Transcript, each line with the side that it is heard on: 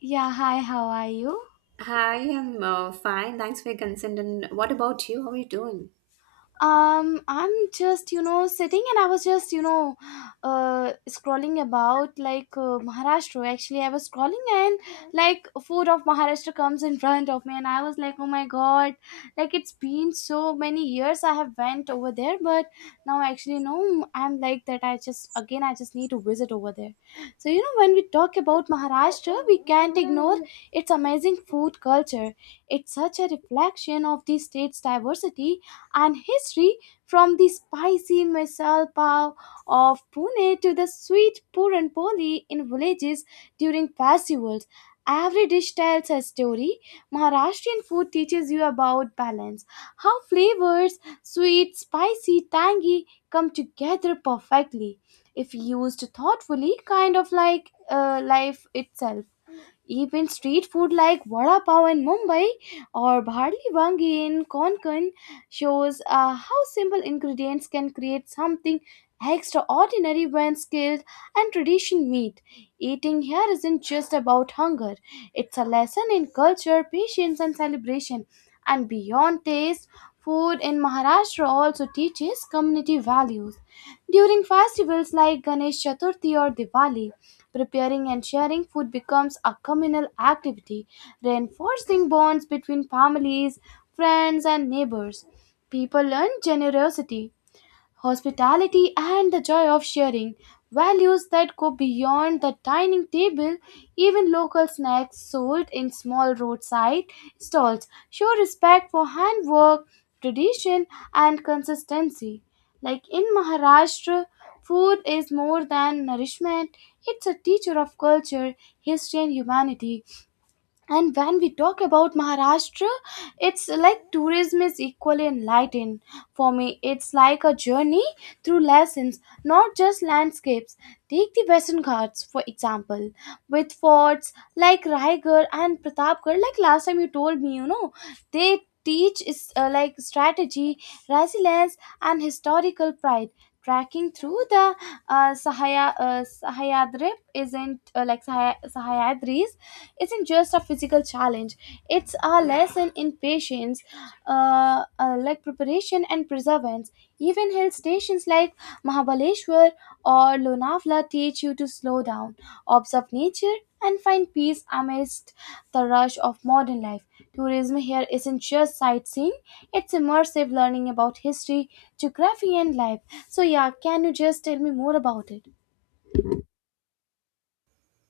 left: Yeah, hi, how are you?
right: Hi, I'm fine. Thanks for your consent. And what about you? How are you doing?
left: I'm just sitting, and I was just scrolling about, like, Maharashtra. Actually, I was scrolling, and like, food of Maharashtra comes in front of me and I was like, oh my god, like it's been so many years I have went over there, but now, actually, no, I'm like that I just again, I just need to visit over there. So you know, when we talk about Maharashtra, we can't ignore its amazing food culture. It's such a reflection of the state's diversity and history. From the spicy misal pav of Pune to the sweet puran poli in villages during festivals. Every dish tells a story. Maharashtrian food teaches you about balance, how flavors, sweet, spicy, tangy, come together perfectly if used thoughtfully, kind of like life itself. Even street food like vada pav in Mumbai or bharli wangi in Konkan shows how simple ingredients can create something extraordinary when skill and tradition meet. Eating here isn't just about hunger; it's a lesson in culture, patience, and celebration. And beyond taste, food in Maharashtra also teaches community values. During festivals like Ganesh Chaturthi or Diwali, preparing and sharing food becomes a communal activity, reinforcing bonds between families, friends, and neighbors. People learn generosity, hospitality, and the joy of sharing, values that go beyond the dining table. Even local snacks sold in small roadside stalls show respect for handwork, tradition, and consistency. Like in Maharashtra, food is more than nourishment, it's a teacher of culture, history, and humanity. And when we talk about Maharashtra, it's like tourism is equally enlightening. For me, it's like a journey through lessons, not just landscapes. Take the Western Ghats, for example, with forts like Raigad and Pratapgarh. Like, last time you told me, you know, they teach is like strategy, resilience, and historical pride. Tracking through the Sahaya, Sahyadri isn't like Sahay- Sahyadris isn't just a physical challenge, it's a lesson in patience, like preparation and perseverance. Even hill stations like Mahabaleshwar or Lonavala teach you to slow down, observe nature, and find peace amidst the rush of modern life. Tourism here isn't just sightseeing, it's immersive learning about history, geography, and life. So yeah, can you just tell me more about it?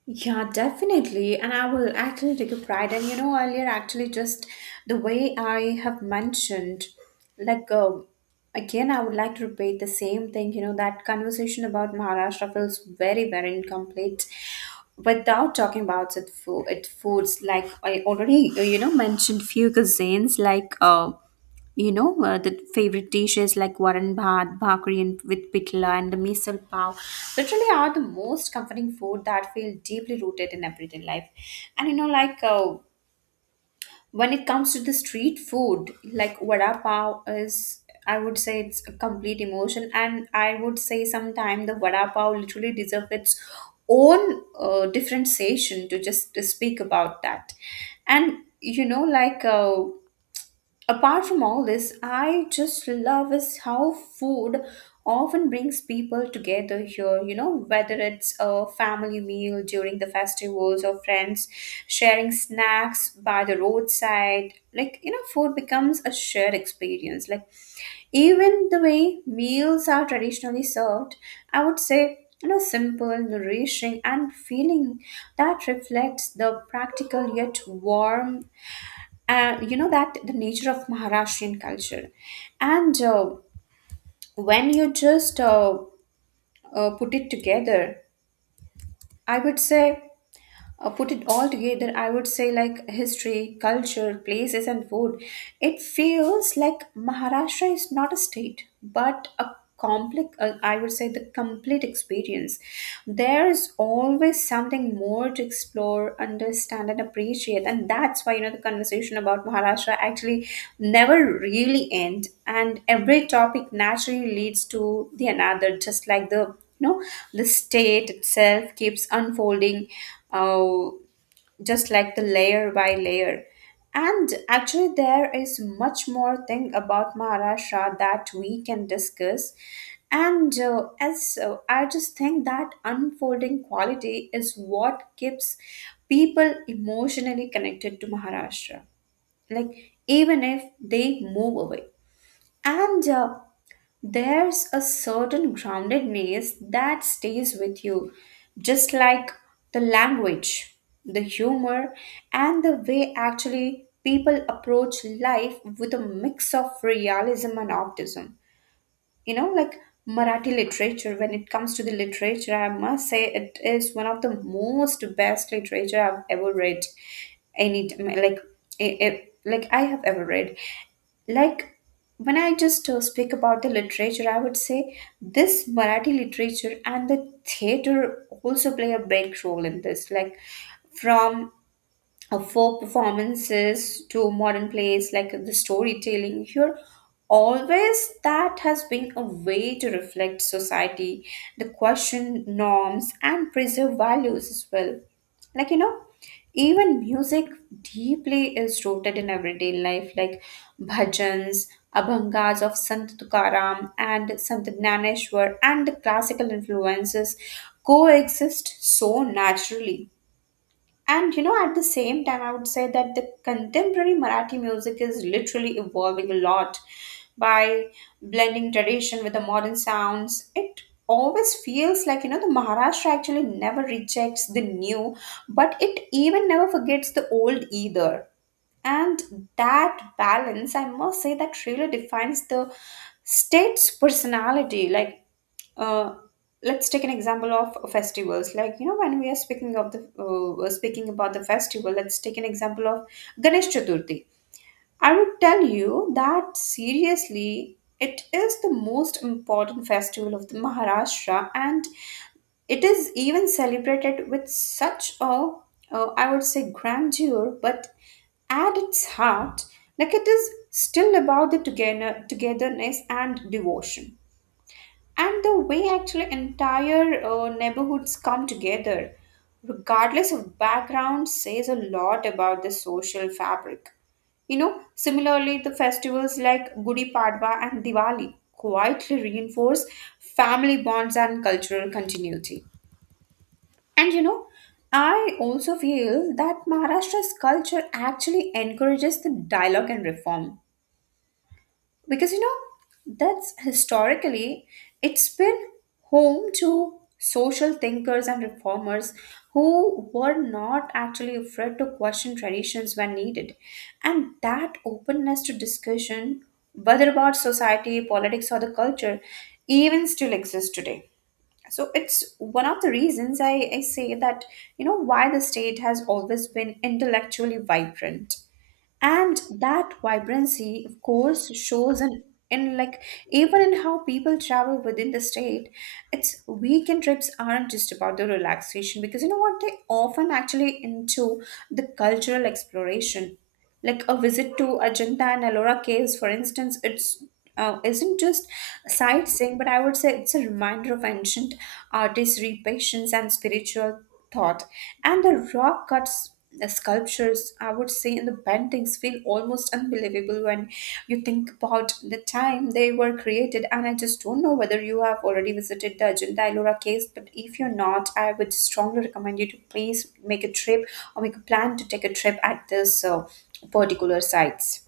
right: Yeah, definitely. And I will actually take a pride. And you know, earlier, actually, just the way I have mentioned, like, um again, I would like to repeat the same thing. You know, that conversation about Maharashtra feels very, very incomplete without talking about it, food, it foods. Like, I already, you know, mentioned few cuisines, like, the favorite dishes like varan bhat, bhakri and with pitla and the misal pav literally are the most comforting food that feel deeply rooted in everyday life. And you know, when it comes to the street food, like vada pav is, I would say it's a complete emotion. And I would say sometime the vada pav literally deserves its own different session to just to speak about that. And you know, apart from all this, I just love is how food often brings people together here. You know, whether it's a family meal during the festivals or friends sharing snacks by the roadside, like you know, food becomes a shared experience. Like even the way meals are traditionally served, I would say. You know, simple, nourishing, and feeling that reflects the practical yet warm and you know that the nature of Maharashtrian culture. And when you just put it together, I would say put it all together, I would say like history, culture, places, and food. It feels like Maharashtra is not a state, but a complex, I would say the complete experience. There's always something more to explore, understand, and appreciate. And that's why, you know, the conversation about Maharashtra actually never really ends. And every topic naturally leads to the another, just like the no the state itself keeps unfolding uh, just like the layer by layer. And actually there is much more thing about Maharashtra that we can discuss, and as I just think that unfolding quality is what keeps people emotionally connected to Maharashtra, like even if they move away. And There's a certain groundedness that stays with you, just like the language, the humor, and the way actually people approach life with a mix of realism and optimism. You know, like Marathi literature, when it comes to the literature, I must say it is one of the most best literature I've ever read any time, like like I have ever read. Like when I just speak about the literature, I would say this Marathi literature and the theater also play a big role in this. Like from folk performances to modern plays, like the storytelling here always that has been a way to reflect society, the question norms, and preserve values as well. Like, you know, even music deeply is rooted in everyday life, like bhajans, abhangas of Sant Tukaram and Sant Gnaneshwar, and the classical influences coexist so naturally. And you know, at the same time, I would say that the contemporary Marathi music is literally evolving a lot by blending tradition with the modern sounds. It always feels like, you know, the Maharashtra actually never rejects the new, but it even never forgets the old either. And that balance, I must say, that really defines the state's personality. Uh, let's take an example of festivals. Like, you know, when we are speaking of the we're speaking about the festival, let's take an example of Ganesh Chaturthi. I would tell you that seriously it is the most important festival of the Maharashtra, and it is even celebrated with such a I would say grandeur, but at its heart, like it is still about the togetherness and devotion. And the way actually entire neighborhoods come together regardless of background says a lot about the social fabric, you know. Similarly, the festivals like Gudi Padwa and Diwali quietly reinforce family bonds and cultural continuity. And you know, I also feel that Maharashtra's culture actually encourages the dialogue and reform, because you know that's historically it's been home to social thinkers and reformers who were not actually afraid to question traditions when needed. And that openness to discussion, whether about society, politics, or the culture, even still exists today. So it's one of the reasons I say that, you know, why the state has always been intellectually vibrant. And that vibrancy of course shows in like even in how people travel within the state. It's weekend trips aren't just about the relaxation, because you know what, they often actually into the cultural exploration. Like a visit to Ajanta and Ellora caves, for instance, it's isn't just sightseeing, but I would say it's a reminder of ancient artistry, patience, and spiritual thought. And the rock cuts, the sculptures, I would say, and the paintings feel almost unbelievable when you think about the time they were created. And I just don't know whether you have already visited the Ajanta Ellora case, but if you're not, I would strongly recommend you to please make a trip or make a plan to take a trip at this particular sites.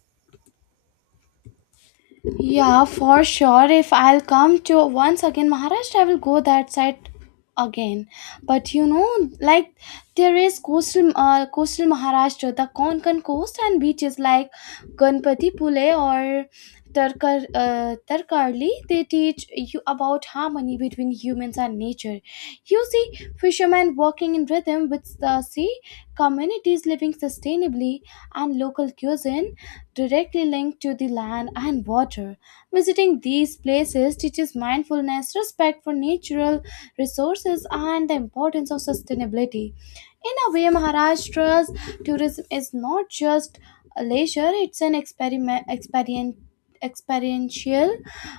left: Yeah, for sure. If I'll come to once again Maharashtra, I will go that side again. But you know, like, there is coastal, coastal Maharashtra, the Konkan coast and beaches like Ganpati Pule or Tarkarli. They teach you about harmony between humans and nature. You see fishermen working in rhythm with the sea, communities living sustainably, and local cuisine directly linked to the land and water. Visiting these places teaches mindfulness, respect for natural resources, and the importance of sustainability. In a way, Maharashtra's tourism is not just a leisure, it's an experiment, experien experiential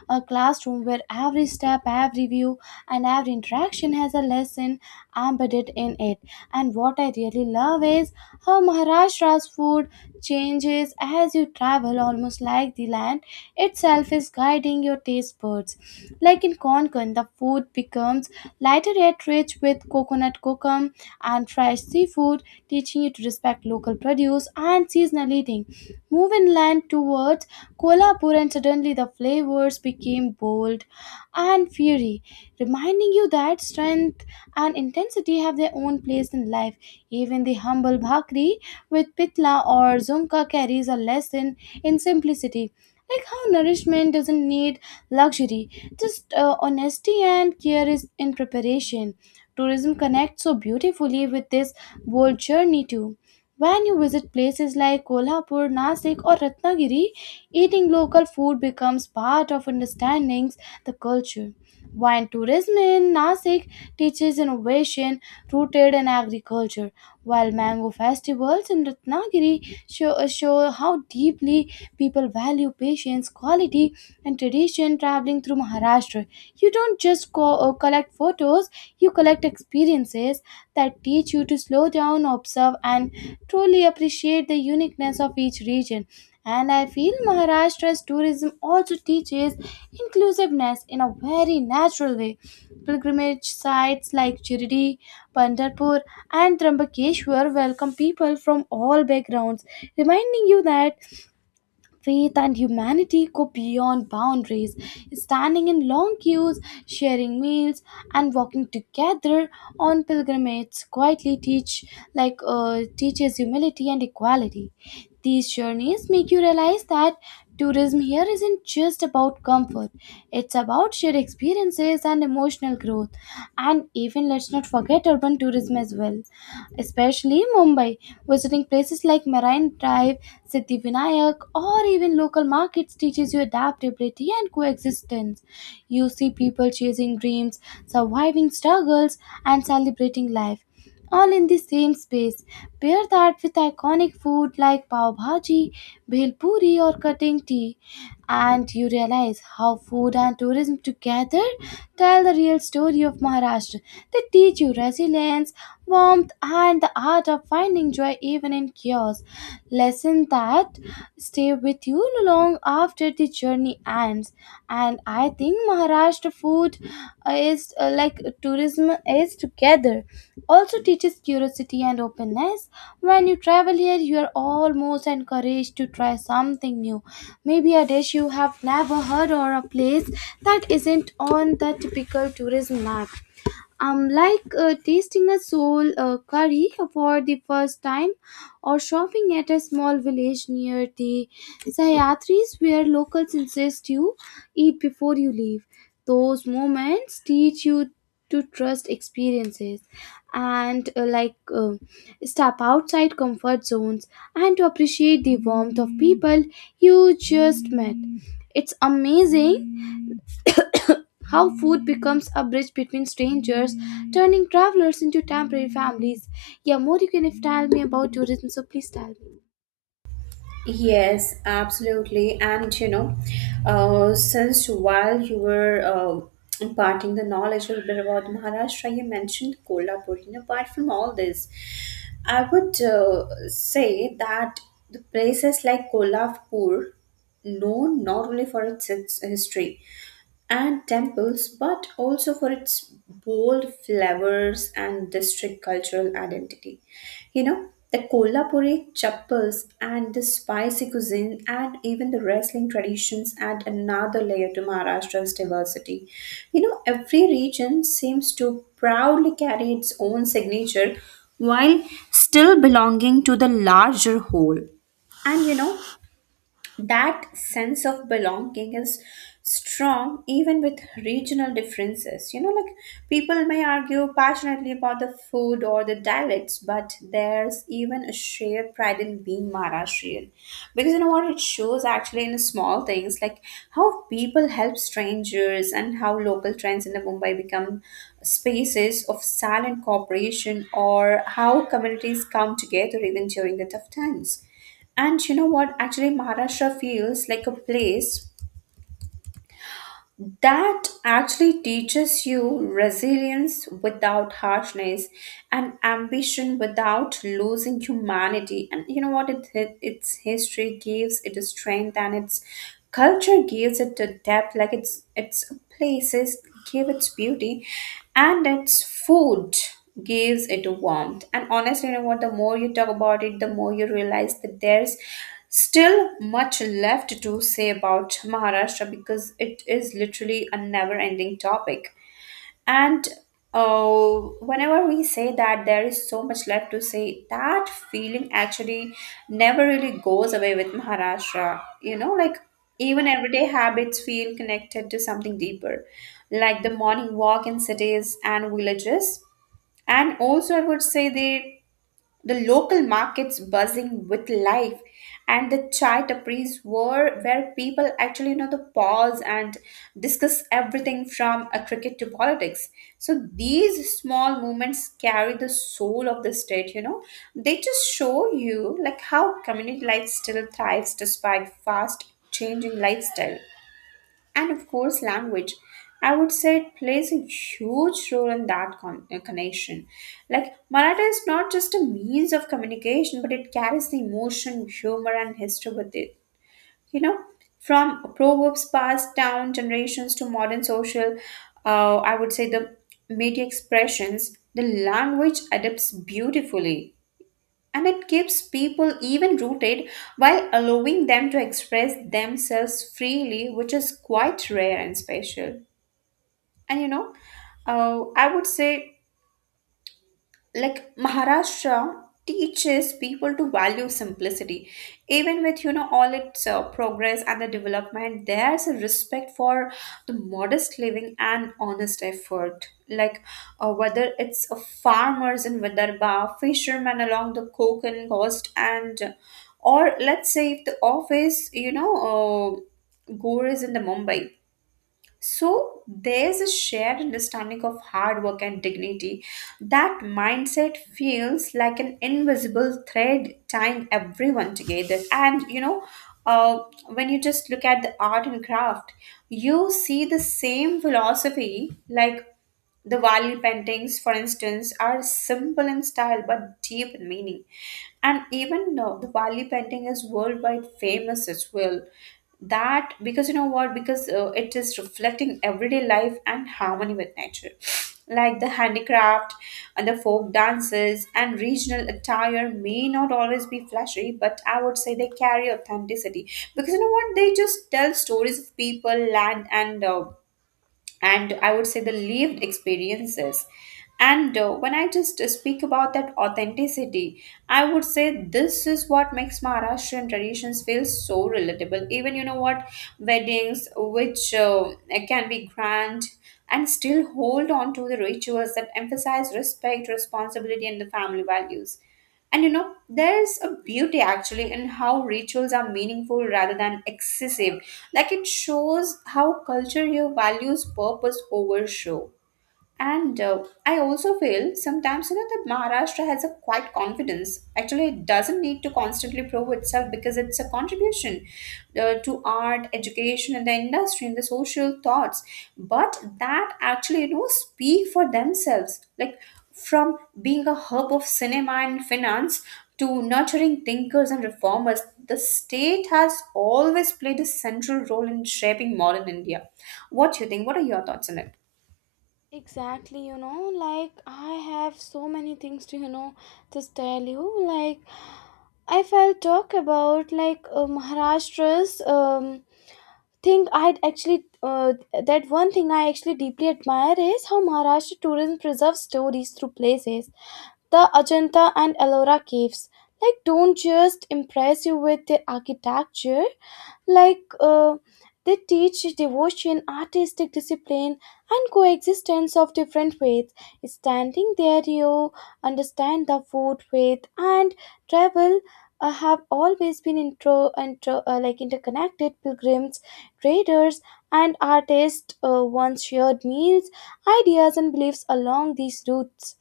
left: classroom where every step, every view, and every interaction has a lesson embedded in it. And what I really love is how Maharashtra's food changes as you travel, almost like the land itself is guiding your taste buds. Like in Konkan, the food becomes lighter yet rich with coconut kokum and fresh seafood, teaching you to respect local produce and seasonal eating. Move inland towards Kolhapur, and suddenly the flavors became bold and fiery, reminding you that strength and intensity have their own place in life. Even the humble bhakri with pitla or zunka carries a lesson in simplicity. Like how nourishment doesn't need luxury, just honesty and care is in preparation. Tourism connects so beautifully with this bold journey too. When you visit places like Kolhapur, Nasik, or Ratnagiri, eating local food becomes part of understanding the culture. Wine tourism in Nasik teaches innovation rooted in agriculture, while mango festivals in Ratnagiri show how deeply people value patience, quality, and tradition traveling through Maharashtra. You don't just collect photos, you collect experiences that teach you to slow down, observe, and truly appreciate the uniqueness of each region. And I feel Maharashtra's tourism also teaches inclusiveness in a very natural way. Pilgrimage sites like Chirdi, Pandharpur, and Trambakeshwar welcome people from all backgrounds, reminding you that faith and humanity go beyond boundaries. Standing in long queues, sharing meals, and walking together on pilgrimages quietly teaches humility and equality. These journeys make you realize that tourism here isn't just about comfort; it's about shared experiences and emotional growth. And even, let's not forget urban tourism as well, especially Mumbai. Visiting places like Marine Drive, Siddhivinayak, or even local markets teaches you adaptability and coexistence. You see people chasing dreams, surviving struggles, and celebrating life, all in the same space. Pair that with iconic food like pav bhaji, bhel puri, or cutting tea, and you realize how food and tourism together tell the real story of Maharashtra. They teach you resilience, warmth, and the art of finding joy even in chaos. Lesson that stay with you long after the journey ends. And I think Maharashtra food is like tourism is together. Also teaches curiosity and openness. When you travel here, you are almost encouraged to try something new. Maybe a dish you have never heard or a place that isn't on the typical tourism map. Like tasting a soul curry for the first time or shopping at a small village near the Sayatris where locals insist you eat before you leave. Those moments teach you to trust experiences and step outside comfort zones and to appreciate the warmth of people you just met. It's amazing how food becomes a bridge between strangers, turning travelers into temporary families. Yeah, more you can if tell me about tourism, so please tell me.
right: Yes, absolutely. And you know, since while you were imparting the knowledge a little bit about Maharashtra, you mentioned Kolhapur. And apart from all this, I would say that the places like Kolhapur, known not only for its history and temples, but also for its bold flavors and district cultural identity. You know, the Kolhapuri chappals and the spicy cuisine and even the wrestling traditions add another layer to Maharashtra's diversity. You know, every region seems to proudly carry its own signature while still belonging to the larger whole. And you know, that sense of belonging is strong even with regional differences. You know, like people may argue passionately about the food or the dialects, but there's even a shared pride in being Maharashtrian. Because you know what, it shows actually in small things like how people help strangers and how local trends in the Mumbai become spaces of silent cooperation, or how communities come together even during the tough times. And you know what? Actually, Maharashtra feels like a place that actually teaches you resilience without harshness and ambition without losing humanity. And you know what? Its history gives it a strength and its culture gives it a depth. Like its places give its beauty and its food gives it warmth. And honestly, you know what? The more you talk about it, the more you realize that there's still much left to say about Maharashtra because it is literally a never ending topic. And uh, Whenever we say that there is so much left to say, that feeling actually never really goes away with Maharashtra. You know, like even
left: Yeah,
right: everyday habits feel connected to something deeper, like the morning walk in cities and villages, and also I would say the local markets buzzing with life, and the chai tapris were where people actually, you know, the pause and discuss everything from a cricket to politics. So these small movements carry the soul of the state, you know. They just show you like how community life still thrives despite fast changing lifestyle. And of course language, I would say, it plays a huge role in that connection. Like Marathi is not just a means of communication, but it carries the emotion, humor, and history with it. You know, from proverbs passed down generations to modern social I would say the media expressions, the language adapts beautifully, and it keeps people even rooted while allowing them to express themselves freely, which is quite rare and special. And you know, I would say like Maharashtra teaches people to value simplicity. Even with you know all its progress and the development, there's a respect for the modest living and honest effort. Like whether it's farmers in Vidarbha, fishermen along the Konkan coast, and or let's say if the office, you know, gore is in the Mumbai, so there's a shared understanding of hard work and dignity. That mindset feels like an invisible thread tying everyone together. And you know, uh, when you just look at the art and craft, you see the same philosophy like the Wali paintings, for instance, are simple in style but deep in meaning. And even now, the Wali painting is worldwide famous as well. That because you know what? Because it is reflecting everyday life and harmony with nature. Like the handicraft and the folk dances and regional attire may not always be flashy, but I would say they carry authenticity, because you know what? They just tell stories of people, land, and I would say the lived experiences. And When I just speak about that authenticity, I would say this is what makes Maharashtrian traditions feel so relatable. Even you know what, weddings which can be grand and still hold on to the rituals that emphasize respect, responsibility, and the family values. And you know, there's a beauty actually in how rituals are meaningful rather than excessive. Like it shows how culture here values purpose over show. And I also feel sometimes, you know, that Maharashtra has a quite confidence. Actually, it doesn't need to constantly prove itself because it's a contribution to art, education, and the industry and the social thoughts. But that actually, you know, speak for themselves. Like from being a hub of cinema and finance to nurturing thinkers and reformers, the state has always played a central role in shaping modern India. What do you think? What are your thoughts on it?
left: exactly. You know, like, I have so many things to, you know, just tell you. Like, if I'll talk about like Maharashtra's thing, I'd actually, that one thing I actually deeply admire is how Maharashtra tourism preserves stories through places. The Ajanta and Ellora caves like don't just impress you with their architecture, like they teach devotion, artistic discipline, and coexistence of different faiths. Standing there, you understand the food, faith, and travel have always been intro, intro like interconnected. Pilgrims, traders, and artists once shared meals, ideas, and beliefs along these routes.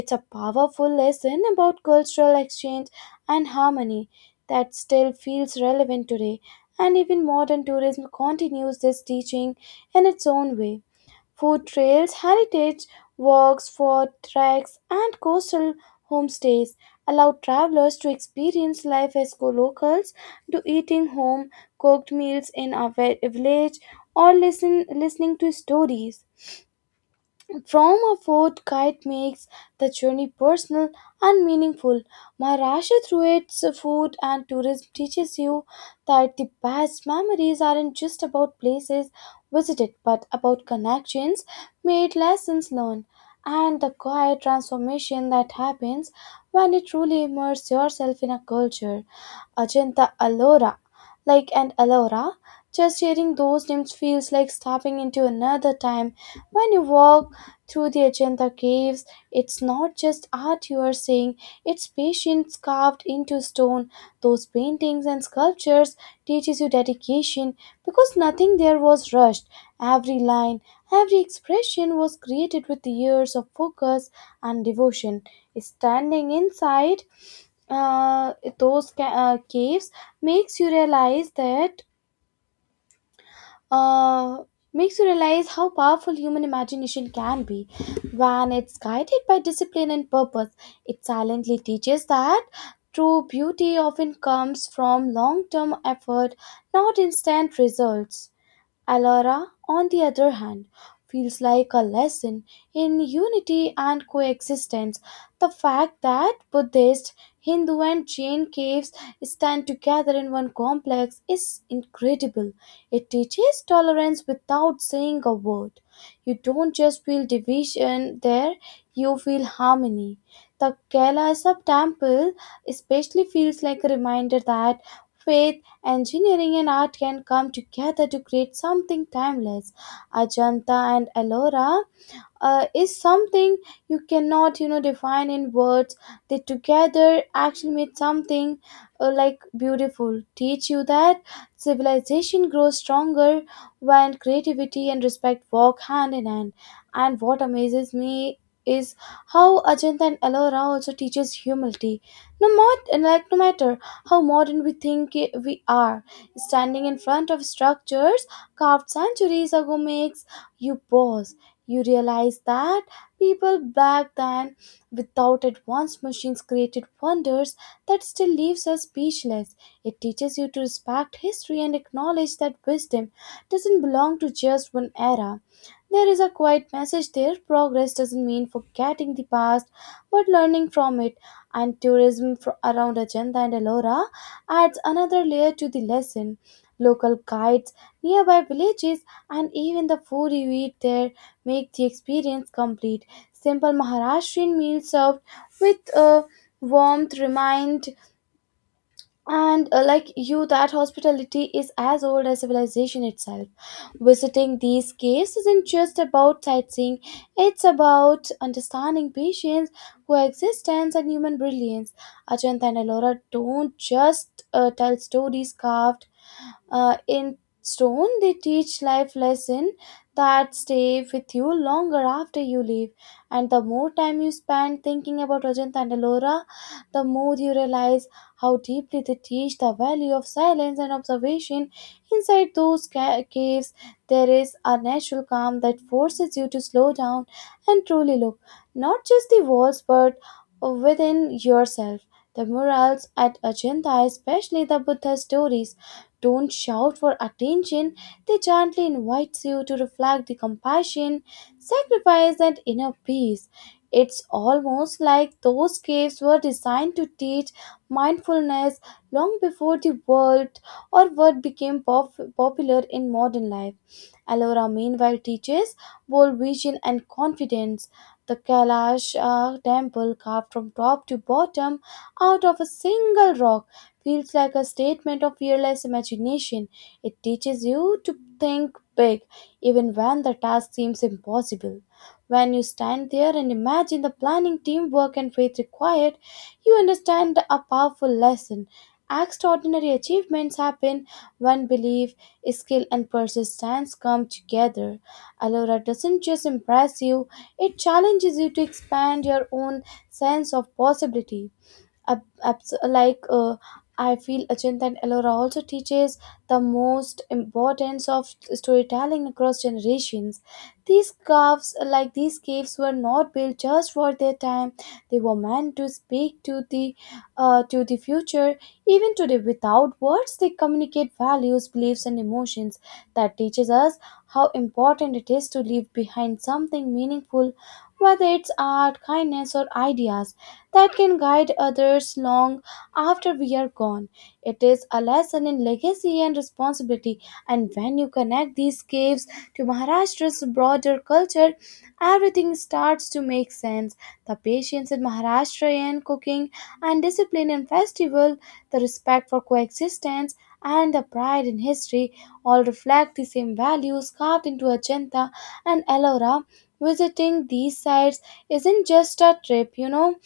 left: It's a powerful lesson about cultural exchange and harmony that still feels relevant today. And even modern tourism continues this teaching in its own way. Food trails, heritage walks for treks, and coastal homestays allow travelers to experience life as locals, to eating home cooked meals in a village, or listening to stories. From a fort, kite makes the journey personal and meaningful. Maharashtra, through its food and tourism, teaches you that the best memories aren't just about places visited, but about connections made, lessons learned, and the quiet transformation that happens when you truly immerse yourself in a culture. Ajanta Ellora, like an Ellora. Just hearing those names feels like stepping into another time. When you walk through the Ajanta caves, it's not just art you are seeing, it's patience carved into stone. Those paintings and sculptures teaches you dedication because nothing there was rushed. Every line, every expression was created with years of focus and devotion. Standing inside, uh, those ca- caves makes you realize that uh, Makes you realize how powerful human imagination can be when it's guided by discipline and purpose. It silently teaches that true beauty often comes from long-term effort, not instant results. Alara, on the other hand, feels like a lesson in unity and coexistence. The fact that Buddhist, Hindu, and Jain caves stand together in one complex is incredible. It teaches tolerance without saying a word. You don't just feel division there, you feel harmony. The Kailasa temple especially feels like a reminder that faith, engineering, and art can come together to create something timeless. Ajanta and Ellora is something you cannot, you know, define in words. They together actually made something, like beautiful, teach you that civilization grows stronger when creativity and respect walk hand in hand. And what amazes me is how Ajanta and Ellora also teaches humility. No matter how modern we think we are, standing in front of structures carved centuries ago makes you pause. You realize that people back then, without advanced machines, created wonders that still leaves us speechless. It teaches you to respect history and acknowledge that wisdom doesn't belong to just one era. There is a quiet message there. Progress doesn't mean forgetting the past, but learning from it. And tourism around Ajanta and Ellora adds another layer to the lesson. Local kites, nearby villages, and even the food you eat there make the experience complete. Simple Maharashtrian meals served with a warmth remind and like you that hospitality is as old as civilization itself. Visiting these caves isn't just about sightseeing, it's about understanding patience, coexistence, and human brilliance. Ajanta and Ellora don't just tell stories carved in stone, they teach life lesson that stay with you longer after you leave. And the more time you spend thinking about Rajanta and Ellora, the more you realize how deeply they teach the value of silence and observation. Inside those caves, there is a natural calm that forces you to slow down and truly look, not just the walls, but within yourself. The murals at Ajanta, especially the Buddha stories, don't shout for attention, they gently invite you to reflect the compassion, sacrifice, and inner peace. It's almost like those caves were designed to teach mindfulness long before the world or what became popular in modern life. Ellora, meanwhile, teaches bold vision and confidence. The Kailash temple, carved from top to bottom out of a single rock, feels like a statement of fearless imagination. It teaches you to think big, even when the task seems impossible. When you stand there and imagine the planning, teamwork, and faith required, you understand a powerful lesson. Extraordinary achievements happen when belief, skill, and persistence come together. Alora doesn't just impress you, it challenges you to expand your own sense of possibility ab- abs- like uh, I feel Achint and ellora also teaches the most importance of storytelling across generations these caves like these caves were not built just for their time they were meant to speak to the to the future even today without words they communicate values beliefs and emotions that teaches us how important it is to leave behind something meaningful whether it's art kindness or ideas that can guide others long after we are gone. It is a lesson in legacy and responsibility, and when you connect these caves to Maharashtra's broader culture, everything starts to make sense. The patience in Maharashtrian cooking and discipline in festival, the respect for coexistence, and the pride in history all reflect the same values carved into Ajanta and Ellora. Visiting these sites isn't just a trip, you know,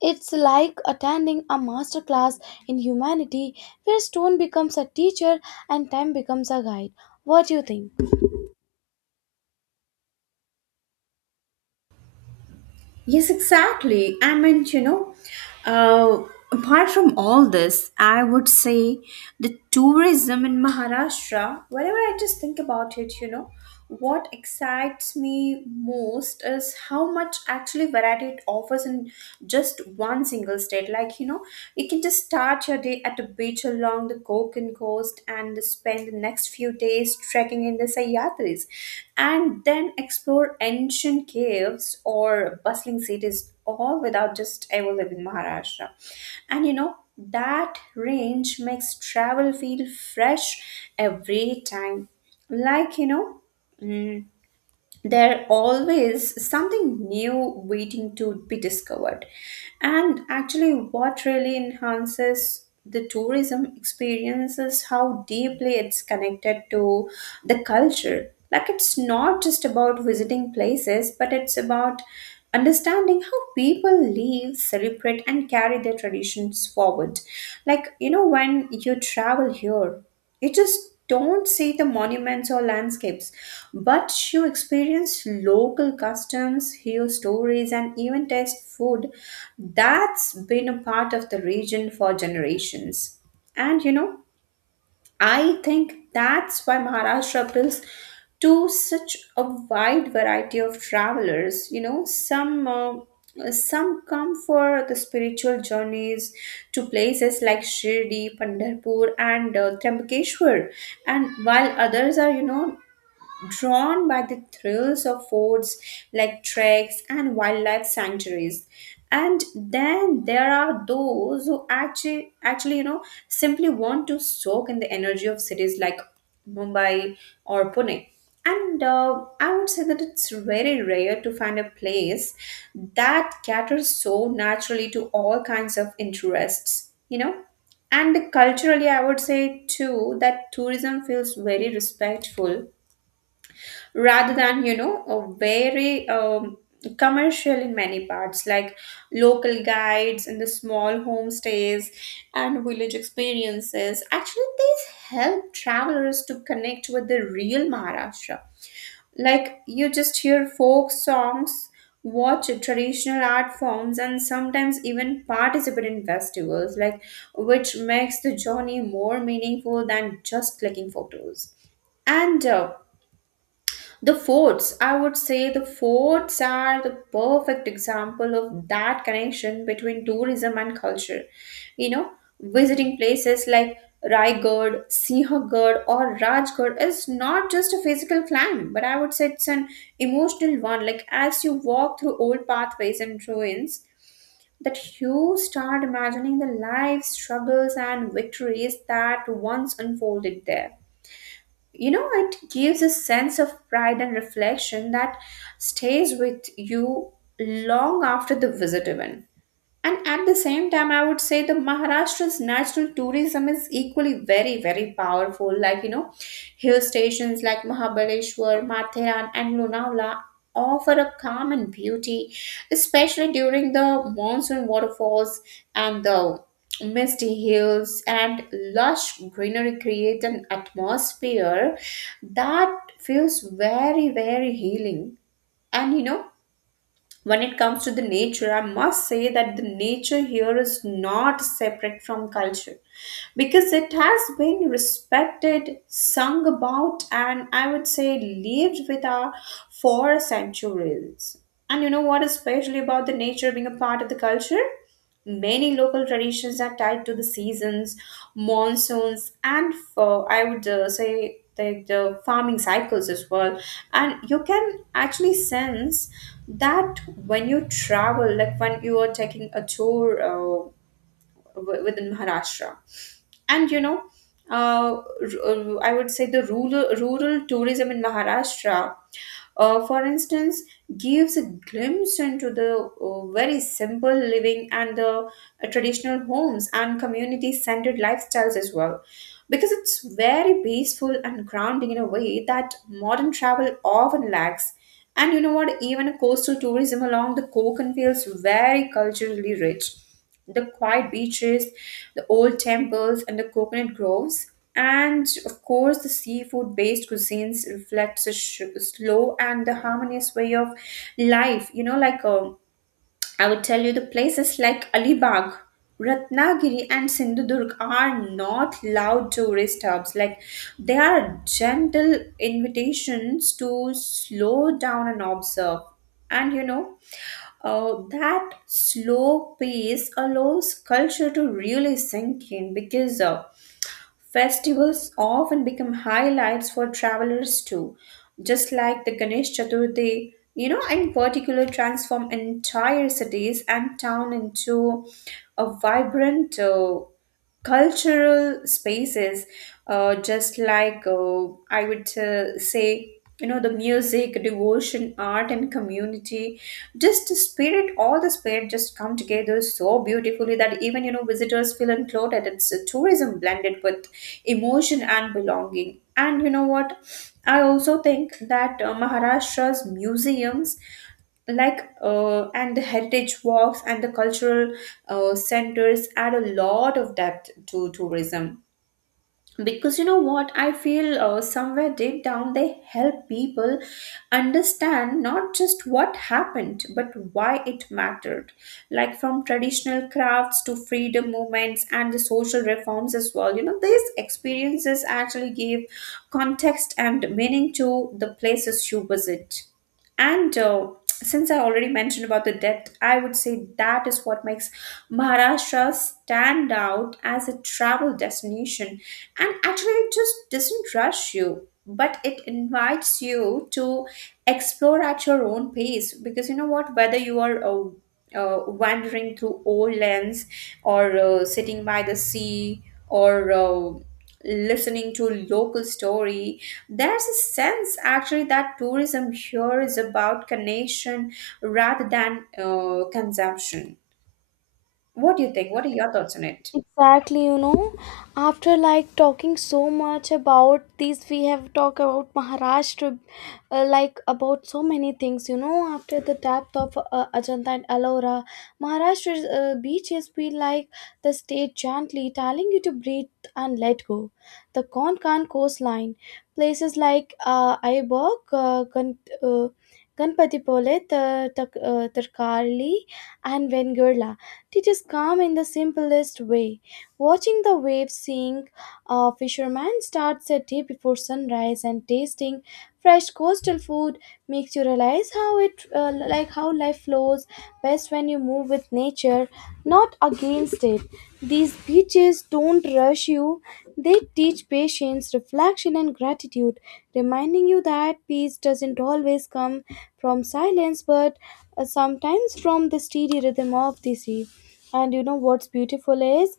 left: it's like attending a master class in humanity where stone becomes a teacher and time becomes a guide. What do you think?
right: Yes, exactly. I meant, you know, uh, apart from all this, I would say the tourism in Maharashtra, whenever I just think about it, you know, what excites me most is how much actually variety it offers in just one single state. Like, you know, you can just start your day at a beach along the Konkan coast and spend the next few days trekking in the Sayadris and then explore ancient caves or bustling cities all without just ever leaving Maharashtra. And you know, that range makes travel feel fresh every time. Like, you know, mm, there always something new waiting to be discovered. And actually what really enhances the tourism experience is how deeply it's connected to the culture. Like it's not just about visiting places, but it's about understanding how people live, celebrate, and carry their traditions forward. Like you know, when you travel here, you just don't see the monuments or landscapes, but you experience local customs, hear stories, and even taste food that's been a part of the region for generations. And you know, I think that's why Maharashtra appeals to such a wide variety of travelers. You know, some come for the spiritual journeys to places like Shirdi, Pandarpur, and Trimbakeshwar, and while others are, you know, drawn by the thrills of forts like treks and wildlife sanctuaries. And then there are those who actually you know simply want to soak in the energy of cities like Mumbai or Pune. And I would say that it's very rare to find a place that caters so naturally to all kinds of interests, you know. And culturally, I would say too that tourism feels very respectful rather than, you know, a very commercial in many parts. Like local guides and the small homestays and village experiences, actually these help travelers to connect with the real Maharashtra. Like you just hear folk songs, watch traditional art forms, and sometimes even participate in festivals like, which makes the journey more meaningful than just clicking photos. And The forts, I would say the forts are the perfect example of that connection between tourism and culture. You know, visiting places like Raigad, Sinhagad, or Rajgarh is not just a physical climb, but I would say it's an emotional one. Like, as you walk through old pathways and ruins, that you start imagining the lives, struggles, and victories that once unfolded there. You know, it gives a sense of pride and reflection that stays with you long after the visit even. And at the same time, I would say the Maharashtra's natural tourism is equally very, very powerful. Like, you know, hill stations like Mahabaleshwar, Matheran, and Lonavala offer a calm and beauty, especially during the monsoon waterfalls and the misty hills and lush greenery create an atmosphere that feels very, very healing. And, you know, when it comes to the nature, I must say that the nature here is not separate from culture because it has been respected, sung about, and I would say lived with our for centuries. And you know what, especially about the nature being a part of the culture, many local traditions are tied to the seasons, monsoons, and for I would say the farming cycles as well. And you can actually sense that when you travel, like when you are taking a tour within Maharashtra, and you know, uh, r- I would say the rural tourism in Maharashtra, for instance, gives a glimpse into the very simple living and the traditional homes and community centered lifestyles as well. Because it's very peaceful and grounding in a way that modern travel often lacks. And you know what? Even coastal tourism along the Konkan feels very culturally rich. The quiet beaches, the old temples, and the coconut groves. And of course, the seafood based cuisines reflects a slow and the harmonious way of life, you know, like a, I would tell you the places like Alibag, Ratnagiri, and Sindhudurg are not loud tourist hubs. Like they are gentle invitations to slow down and observe. And you know, that slow pace allows culture to really sink in because festivals often become highlights for travelers too, just like the Ganesh Chaturthi, you know, in particular, transform entire cities and town into a vibrant cultural spaces. Just like I would say, you know, the music, devotion, art, and community, just the spirit all the spirit just come together so beautifully that even you know visitors feel enclosed. It's a tourism blended with emotion and belonging. And you know what, I also think that Maharashtra's museums and the heritage walks and the cultural centers add a lot of depth to tourism because you know what, I feel somewhere deep down they help people understand not just what happened but why it mattered. Like from traditional crafts to freedom movements and the social reforms as well, you know these experiences actually give context and meaning to the places you visit. And Since I already mentioned about the depth, I would say that is what makes Maharashtra stand out as a travel destination. And actually, it just doesn't rush you, but it invites you to explore at your own pace. Because you know what, whether you are wandering through old lands or sitting by the sea or listening to local story, there's a sense actually that tourism here is about connection rather than consumption. What do you think? What are your thoughts on it?
left: Exactly, you know, after like talking so much about these, we have talked about Maharashtra, like about so many things, you know, after the depth of Ajanta and Ellora, Maharashtra's beaches feel like the state gently telling you to breathe and let go. The Konkan coastline, places like Aiborg, uh, Ganpatipole, Tarkarli, and Vengurla teaches calm in the simplest way. Watching the waves seeing a fisherman starts a day before sunrise and tasting fresh coastal food makes you realize how it like how life flows best when you move with nature, not against it. These beaches don't rush you. They teach patience, reflection and gratitude, reminding you that peace doesn't always come from silence but sometimes from the steady rhythm of the sea. And you know what's beautiful is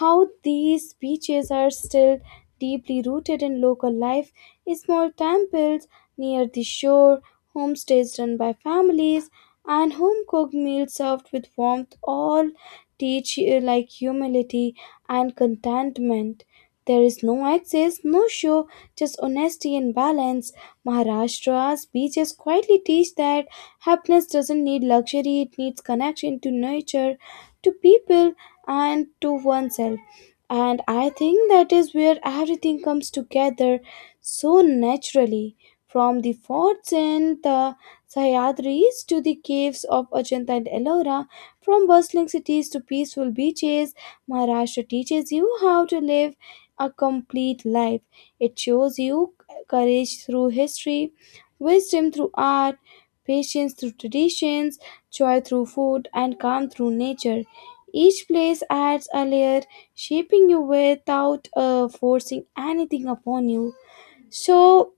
left: how these beaches are still deeply rooted in local life. Small temples near the shore, homestays run by families, and home cooked meals served with warmth all teach you like humility and contentment. There is no excess, no show, just honesty and balance. Maharashtra's beaches quietly teach that happiness doesn't need luxury, it needs connection to nature to people and to oneself. And I think that is where everything comes together so naturally. From the forts in the Sahyadris to the caves of Ajanta and Ellora, from bustling cities to peaceful beaches, Maharashtra teaches you how to live a complete life. It shows you courage through history, wisdom through art, patience through traditions, joy through food, and calm through nature. Each place adds a layer, shaping you without forcing anything upon you. So,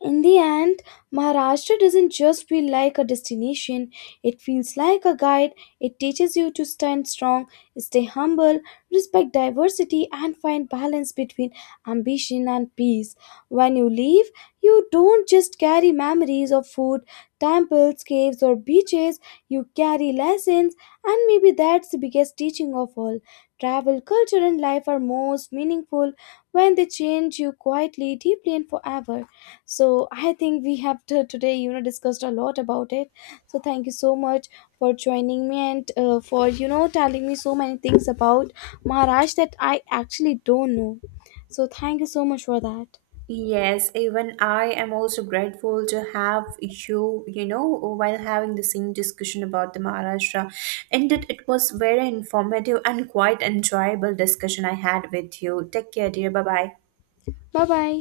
left: in the end, Maharashtra doesn't just feel like a destination, it feels like a guide. It teaches you to stand strong, stay humble, respect diversity, and find balance between ambition and peace. When you leave, you don't just carry memories of food, temples, caves, or beaches, you carry lessons, and maybe that's the biggest teaching of all. Travel, culture, and life are most meaningful when they change you quietly, deeply, and forever so I think we have to, today you know discussed a lot about it so thank you so much for joining me and for you know telling me so many things about maharashtra that I actually don't know so thank you so much for that
right: Yes, even I am also grateful to have you, you know, while having the same discussion about the Maharashtra. Indeed, it was very informative and quite enjoyable discussion I had with you. Take care, dear. Bye bye.
left: bye bye